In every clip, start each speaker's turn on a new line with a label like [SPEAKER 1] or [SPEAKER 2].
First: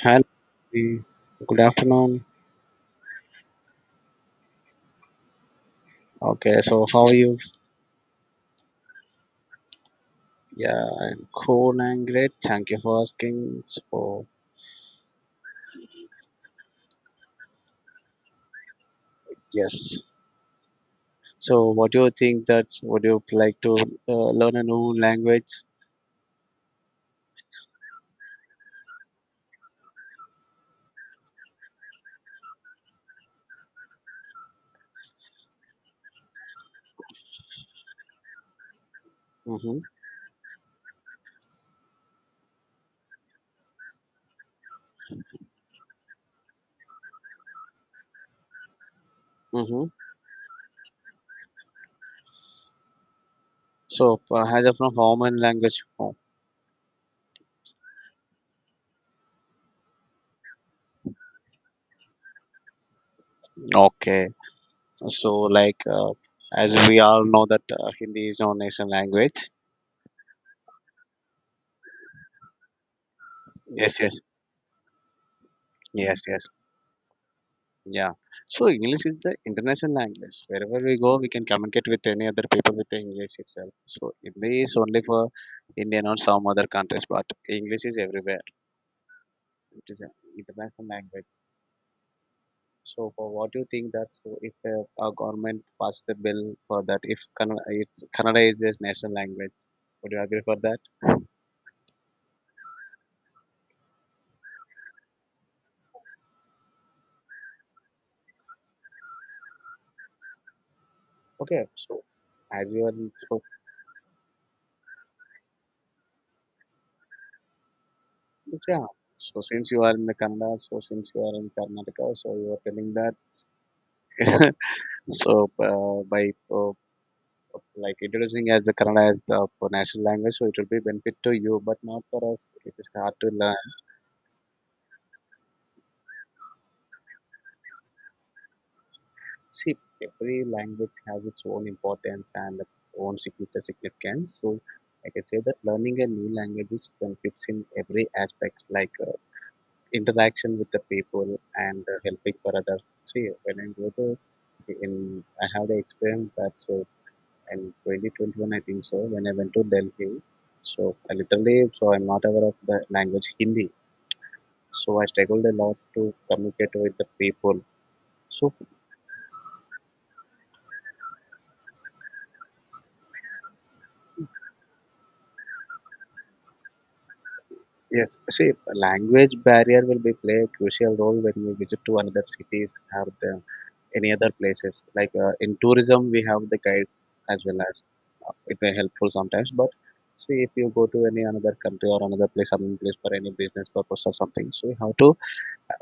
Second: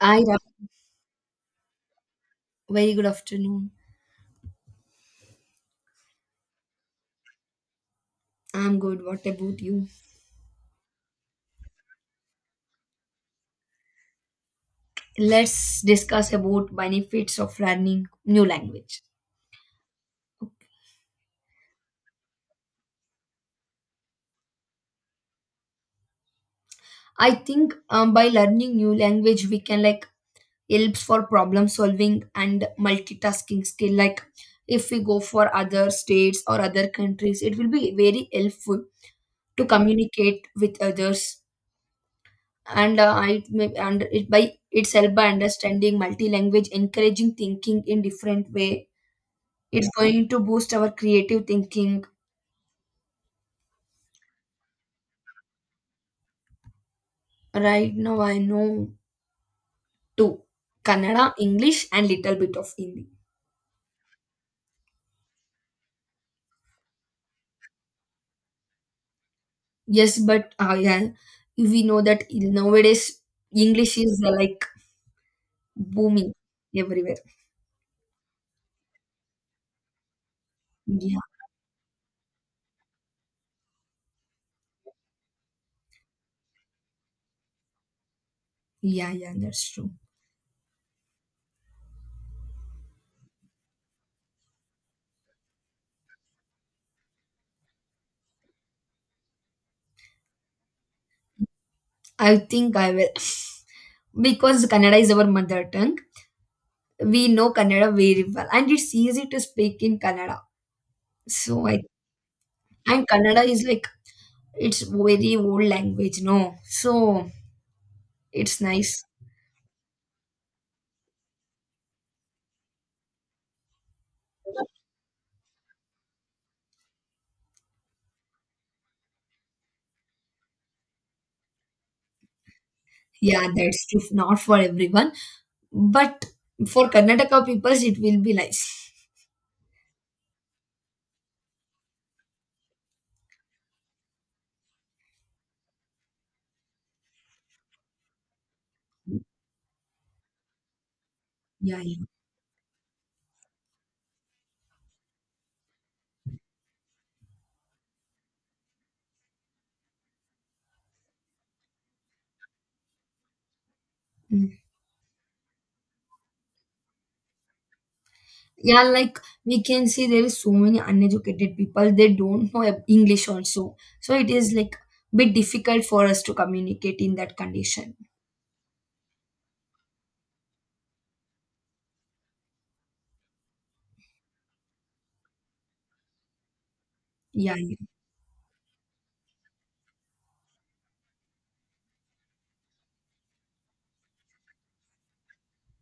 [SPEAKER 1] Hi,
[SPEAKER 2] Hello,
[SPEAKER 1] Ra-
[SPEAKER 2] good afternoon.
[SPEAKER 1] very good afternoon.
[SPEAKER 2] Okay, so how are you?
[SPEAKER 1] I'm good. What about you?
[SPEAKER 2] Yeah, I'm cool and great. Thank you for asking. So,
[SPEAKER 1] Let's discuss about benefits of learning new language.
[SPEAKER 2] yes. So, what do you think that would you like to learn a new language?
[SPEAKER 1] I think by learning new language, we can like helps for problem solving and multitasking skill. Like if we go for other states or other countries, it will be very helpful to
[SPEAKER 2] Mm-hmm.
[SPEAKER 1] communicate with others. And it by itself by understanding multi language, encouraging thinking in different way.
[SPEAKER 2] Mm-hmm.
[SPEAKER 1] It's going to boost our creative thinking.
[SPEAKER 2] So, as of now, common language. Oh,
[SPEAKER 1] Right now, I know two Kannada, English, and little bit of Hindi.
[SPEAKER 2] okay. So, like, as we all know that Hindi is our national language.
[SPEAKER 1] Yes, but yeah, we know that nowadays English
[SPEAKER 2] Yes, yes,
[SPEAKER 1] is like
[SPEAKER 2] yes,
[SPEAKER 1] booming
[SPEAKER 2] yes.
[SPEAKER 1] everywhere.
[SPEAKER 2] Yeah. So English is the international language. Wherever we go,
[SPEAKER 1] Yeah,
[SPEAKER 2] we can communicate with any other people with the English itself. So English is only for Indian or some other countries, but English is everywhere.
[SPEAKER 1] yeah, yeah, that's
[SPEAKER 2] It
[SPEAKER 1] true.
[SPEAKER 2] is an international language. So for what do you think that so if our government passes a bill for that, if Kannada, Kannada is their national language, would you agree for that?
[SPEAKER 1] I think I will because Kannada is our mother tongue. We know Kannada very well, and it's easy to speak in Kannada.
[SPEAKER 2] Okay.
[SPEAKER 1] So I
[SPEAKER 2] So as you are
[SPEAKER 1] and
[SPEAKER 2] in-
[SPEAKER 1] Kannada
[SPEAKER 2] so
[SPEAKER 1] is like it's very old language, no? So it's
[SPEAKER 2] yeah.
[SPEAKER 1] nice.
[SPEAKER 2] So since you are in the Kannada, so since you are in Karnataka, so you are telling that so by like introducing as the Kannada as the national language, so it will be benefit to you, but not for us. It is hard to
[SPEAKER 1] Yeah,
[SPEAKER 2] learn.
[SPEAKER 1] that's true. Not for everyone, but for Karnataka people, it will be nice.
[SPEAKER 2] See, every language has its own importance and its own signature significance. So I can say that learning a new language is benefits in every aspect, like interaction with the people
[SPEAKER 1] Yeah,
[SPEAKER 2] and
[SPEAKER 1] yeah.
[SPEAKER 2] helping for others. See, when I go to see in, I have the experience that so in 2021, I think so, when I went to Delhi. So I literally, so I'm not aware of the language Hindi.
[SPEAKER 1] Mm.
[SPEAKER 2] So I struggled a lot to communicate with the people. So
[SPEAKER 1] Yeah, like we can see there is so many uneducated people. They don't know ab- English also. So it is like bit difficult for us to communicate in that condition.
[SPEAKER 2] yes, see, language barrier will be play a crucial role when we visit to another cities or the, any other places. Like in tourism, we have the guide as
[SPEAKER 1] Yeah,
[SPEAKER 2] well
[SPEAKER 1] yeah.
[SPEAKER 2] as it may helpful sometimes. But see, if you go to any another country or another place, some place for any business purpose or something, so you have to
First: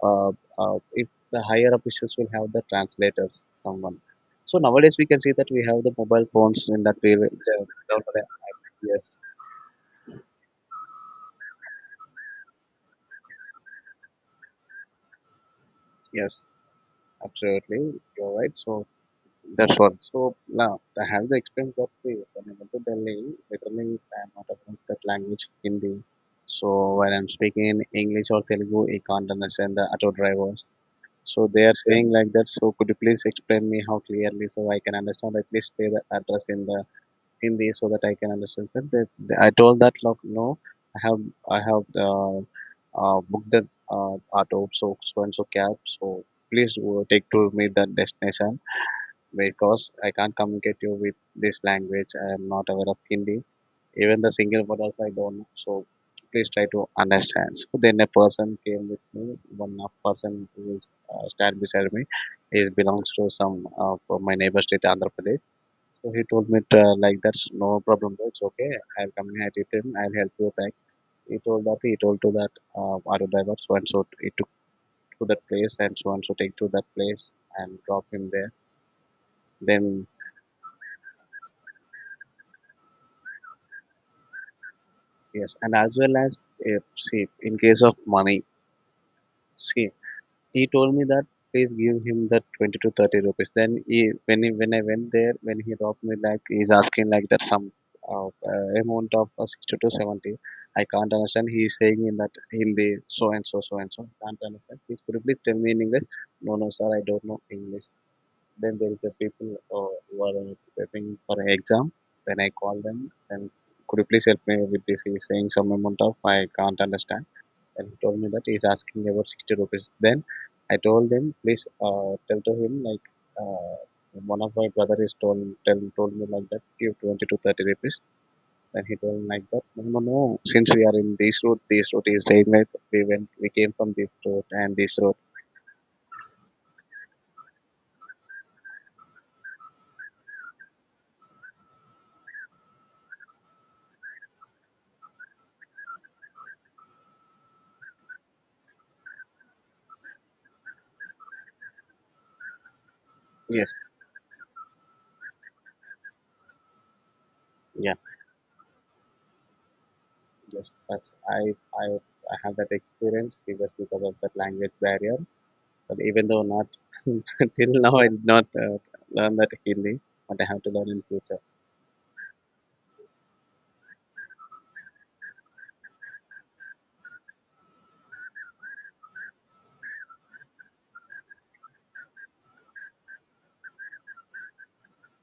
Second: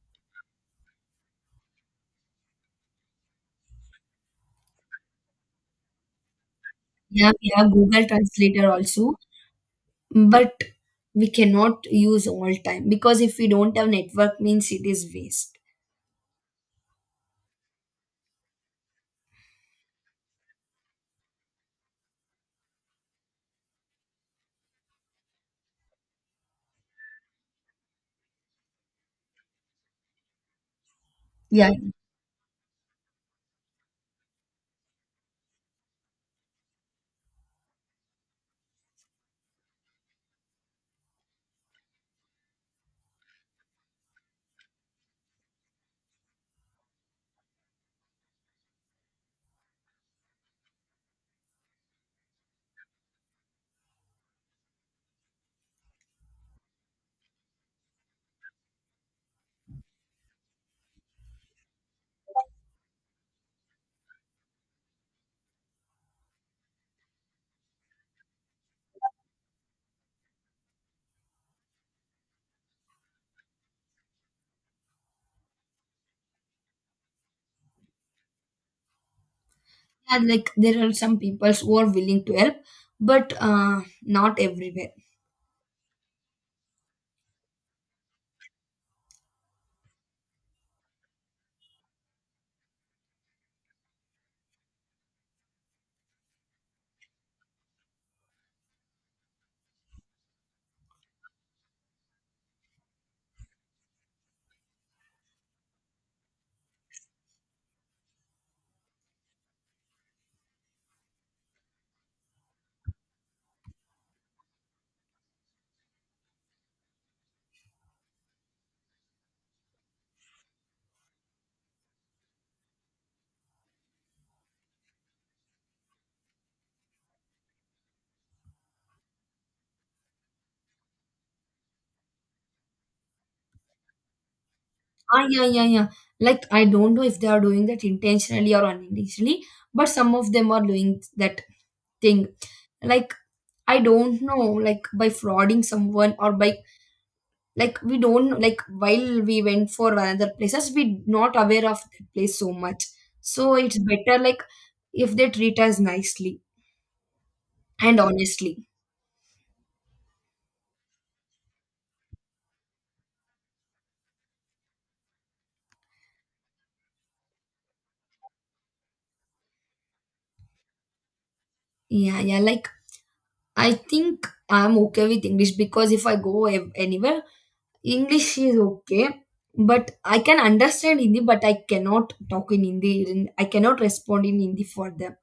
[SPEAKER 2] uh, if the higher officials will have the translators, someone. So nowadays we can see that we have the mobile phones in that we.
[SPEAKER 1] Yeah, we have Google Translator also,
[SPEAKER 2] Yes,
[SPEAKER 1] but we cannot use all time because if we don't have network means it is waste.
[SPEAKER 2] yes, absolutely. You're right. So that's what. So now I have the experience of the when I went to Delhi, literally I'm not aware of that language Hindi. So when I'm speaking in English or Telugu, I can't understand the auto drivers. So they
[SPEAKER 1] Yeah.
[SPEAKER 2] are saying like that. So could you please explain me how clearly so I can understand at least say the address in the in this so that I can understand that, I told that look no I have I have booked the auto so so and so cab so please take to me that destination because I can't communicate you with this language I am not aware of Hindi even the single word also I don't know so please try to understand so then a person came with me one of person who is, stand beside me is belongs to some from my neighbor state Andhra Pradesh so he told me to, like that's no problem, bro. It's okay. I'll communicate with him. I'll help you. Thank. He told that he told to that auto driver so and so he took to that place and so take to that place and drop him there. Then
[SPEAKER 1] Yeah, like there are some people who are willing to help, but not everywhere.
[SPEAKER 2] yes, and as well as if see in case of money, see he told me that please give him that 20 to 30 rupees then he when I went there when he robbed me like he's asking like that some amount of 60 to 70 I can't understand he's saying in that Hindi so and so can't understand please could you please tell me in English no, no, sir, I don't know English. Then there is a people who are preparing for an exam then I call them then could you please help me with this he's saying some amount of I can't understand and he told me that he's asking about 60 rupees. Then I told him, please tell to him like uh, one of my brother is told told me like that give 20 to 30 rupees. Then he told me like that no, no, no, since we are in this route is saying that we came from this route and this route.
[SPEAKER 1] Ah, yeah, yeah, yeah. Like I don't know if they are doing that intentionally or unintentionally, but some of them are doing that thing. Like I don't know, like by frauding someone or by like we don't know, like while we went for another places, we not aware of that place so much. So it's
[SPEAKER 2] Yes.
[SPEAKER 1] better like if they treat us nicely
[SPEAKER 2] Yeah.
[SPEAKER 1] and honestly.
[SPEAKER 2] Yes. That's I I have that experience because of that language barrier. But even though not till now I did not learn that Hindi, but I have to learn in future.
[SPEAKER 1] Yeah, yeah. Like I think I'm okay with English because if I go ev- anywhere, English is okay. But I can understand Hindi, but I cannot talk in Hindi, and I cannot respond in Hindi for them.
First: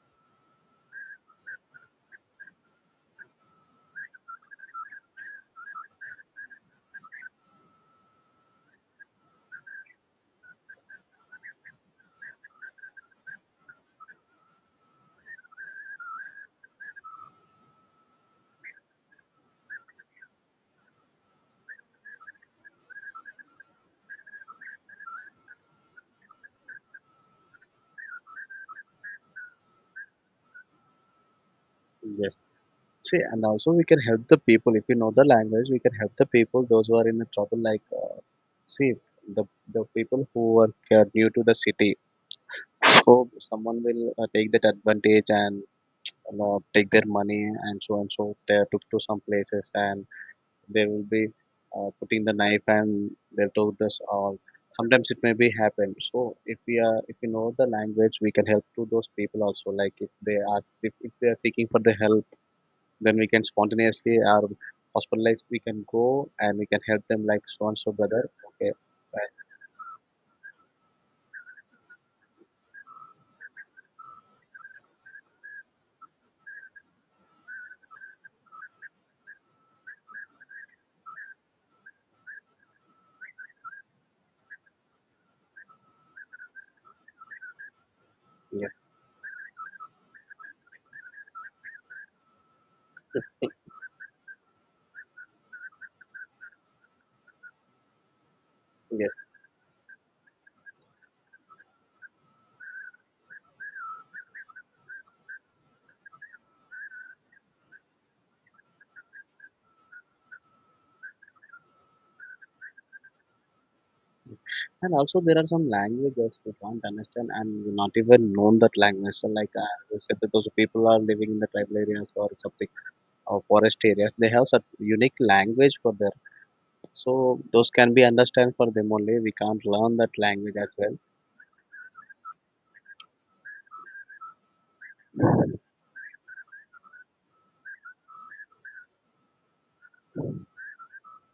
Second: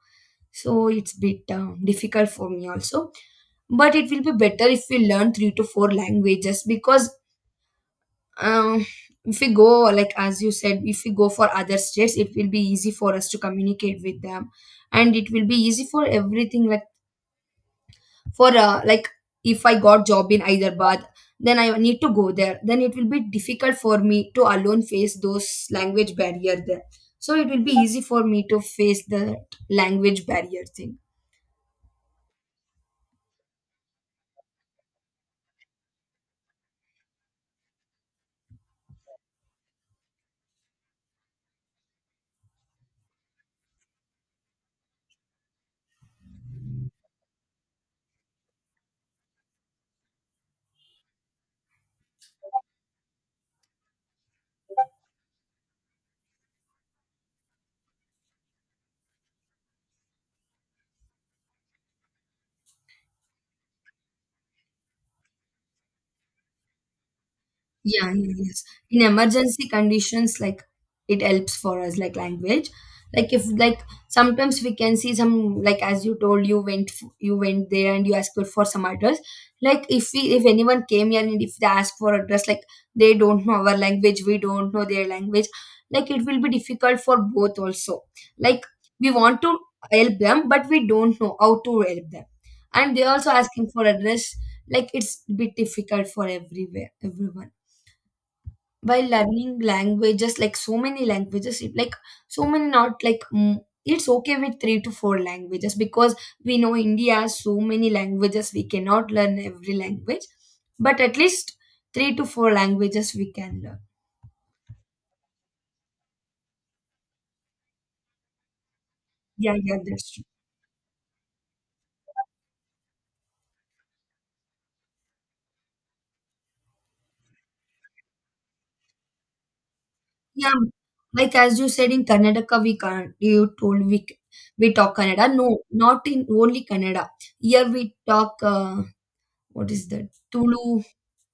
[SPEAKER 1] So it's bit difficult for me also. But it will be better if we learn three to four languages because um, if we go, like as you said, if we go for other states, it will be easy for us to communicate with them. And it will be easy for everything like for like if I got job in Hyderabad, then I need to go there, then it will be difficult for me to alone face those language barrier there, so it will be easy for me to face the language barrier thing.
[SPEAKER 2] Yes. See, and also we can help the people. If you know the language, we can help the people, those who are in the trouble. Like, see, the, the people who are new to the city. So someone will take that advantage and take their money and so they took to some places and they will be putting the knife and they took this all. Sometimes it may be happen. So if we are, if you know the language, we can help to those people also. Like if they ask, if they are seeking for the help then we can spontaneously or hospitalized we can go and we can help them like so and so
[SPEAKER 1] Yeah,
[SPEAKER 2] brother.
[SPEAKER 1] yeah, yes.
[SPEAKER 2] Okay.
[SPEAKER 1] In
[SPEAKER 2] Right.
[SPEAKER 1] emergency conditions, like it helps for us, like language. Like if like sometimes we can see some like as you told you went f- you went there and you asked for some address. Like if we if anyone came here and if they ask for address, like they don't know our language, we don't know their language. Like it will be difficult for both also. Like
[SPEAKER 2] Yes,
[SPEAKER 1] we want to help them, but we don't know how to help them, and they're also asking for address. Like it's a bit difficult for everywhere everyone by
[SPEAKER 2] yes,
[SPEAKER 1] learning languages like so many languages it- like so many not like mm, it's okay with three to four languages because we know India has so many languages we cannot learn every language but at least three to four languages we can learn.
[SPEAKER 2] yes, and also there are some languages we can't understand and we not even known that language so like
[SPEAKER 1] Yeah, yeah,
[SPEAKER 2] we
[SPEAKER 1] that's
[SPEAKER 2] said
[SPEAKER 1] true.
[SPEAKER 2] that those people are living in the tribal areas or something or forest areas they have such unique language for their so those can be understand for them only we can't learn that
[SPEAKER 1] Yeah,
[SPEAKER 2] language as well.
[SPEAKER 1] like as you said in Karnataka we can't you told we c- we talk Kannada no, not in only Kannada, here we talk what is that, Tulu.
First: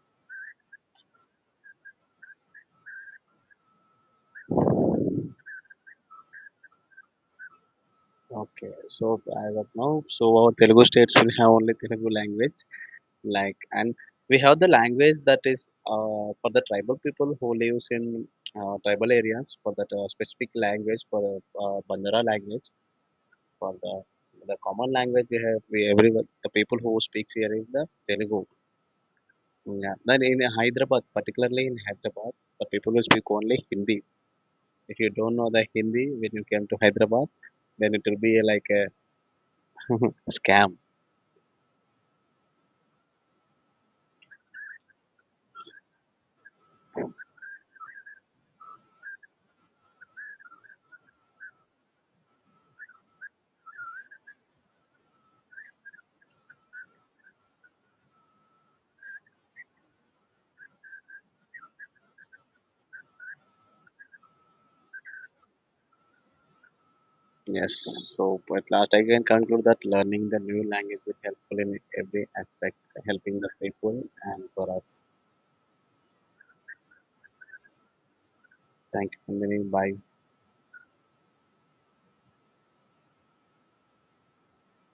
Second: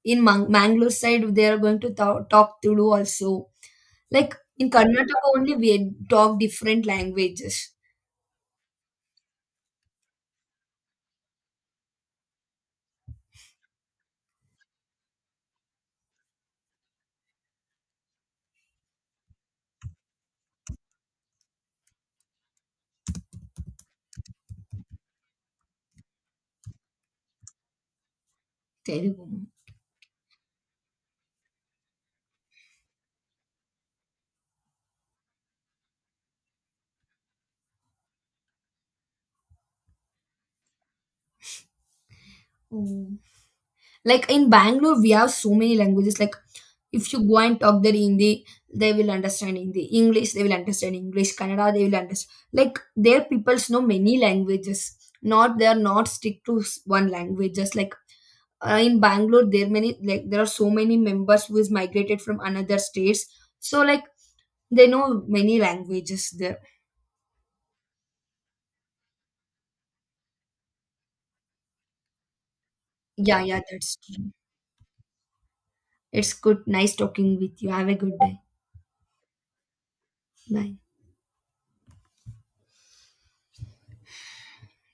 [SPEAKER 1] In Mangalore side, they are going to th- talk Tulu also. Like in Karnataka only, we talk different languages.
[SPEAKER 2] Okay, so as of now so our Telugu states will have only Telugu language like and we have the language that is for the tribal people who lives in tribal areas for that specific language for the Banjara language for the common language we have we everyone the people who speaks here is the Telugu.
[SPEAKER 1] Telugu.
[SPEAKER 2] Yeah. Then in Hyderabad, particularly in Hyderabad, the people who speak only Hindi. If you don't know the Hindi when you came to Hyderabad, then it will be like a scam.
[SPEAKER 1] Mm. Like in Bangalore, we have so many languages. Like if you go and talk their Hindi, they will understand Hindi. English, they will understand English. Kannada, they will understand. Like their peoples know many languages. Not they are not stick to s- one language. Just like in Bangalore, there many like there are so many members who is migrated from another states. So like they know many languages there.
[SPEAKER 2] Yes, so at last I can conclude that learning the new language is helpful in every aspect, helping
[SPEAKER 1] Yeah,
[SPEAKER 2] the
[SPEAKER 1] yeah, that's
[SPEAKER 2] people
[SPEAKER 1] true.
[SPEAKER 2] and for us.
[SPEAKER 1] It's good. Nice talking with you. Have a good day.
[SPEAKER 2] Thank you, Nandini. Bye.
[SPEAKER 1] Bye.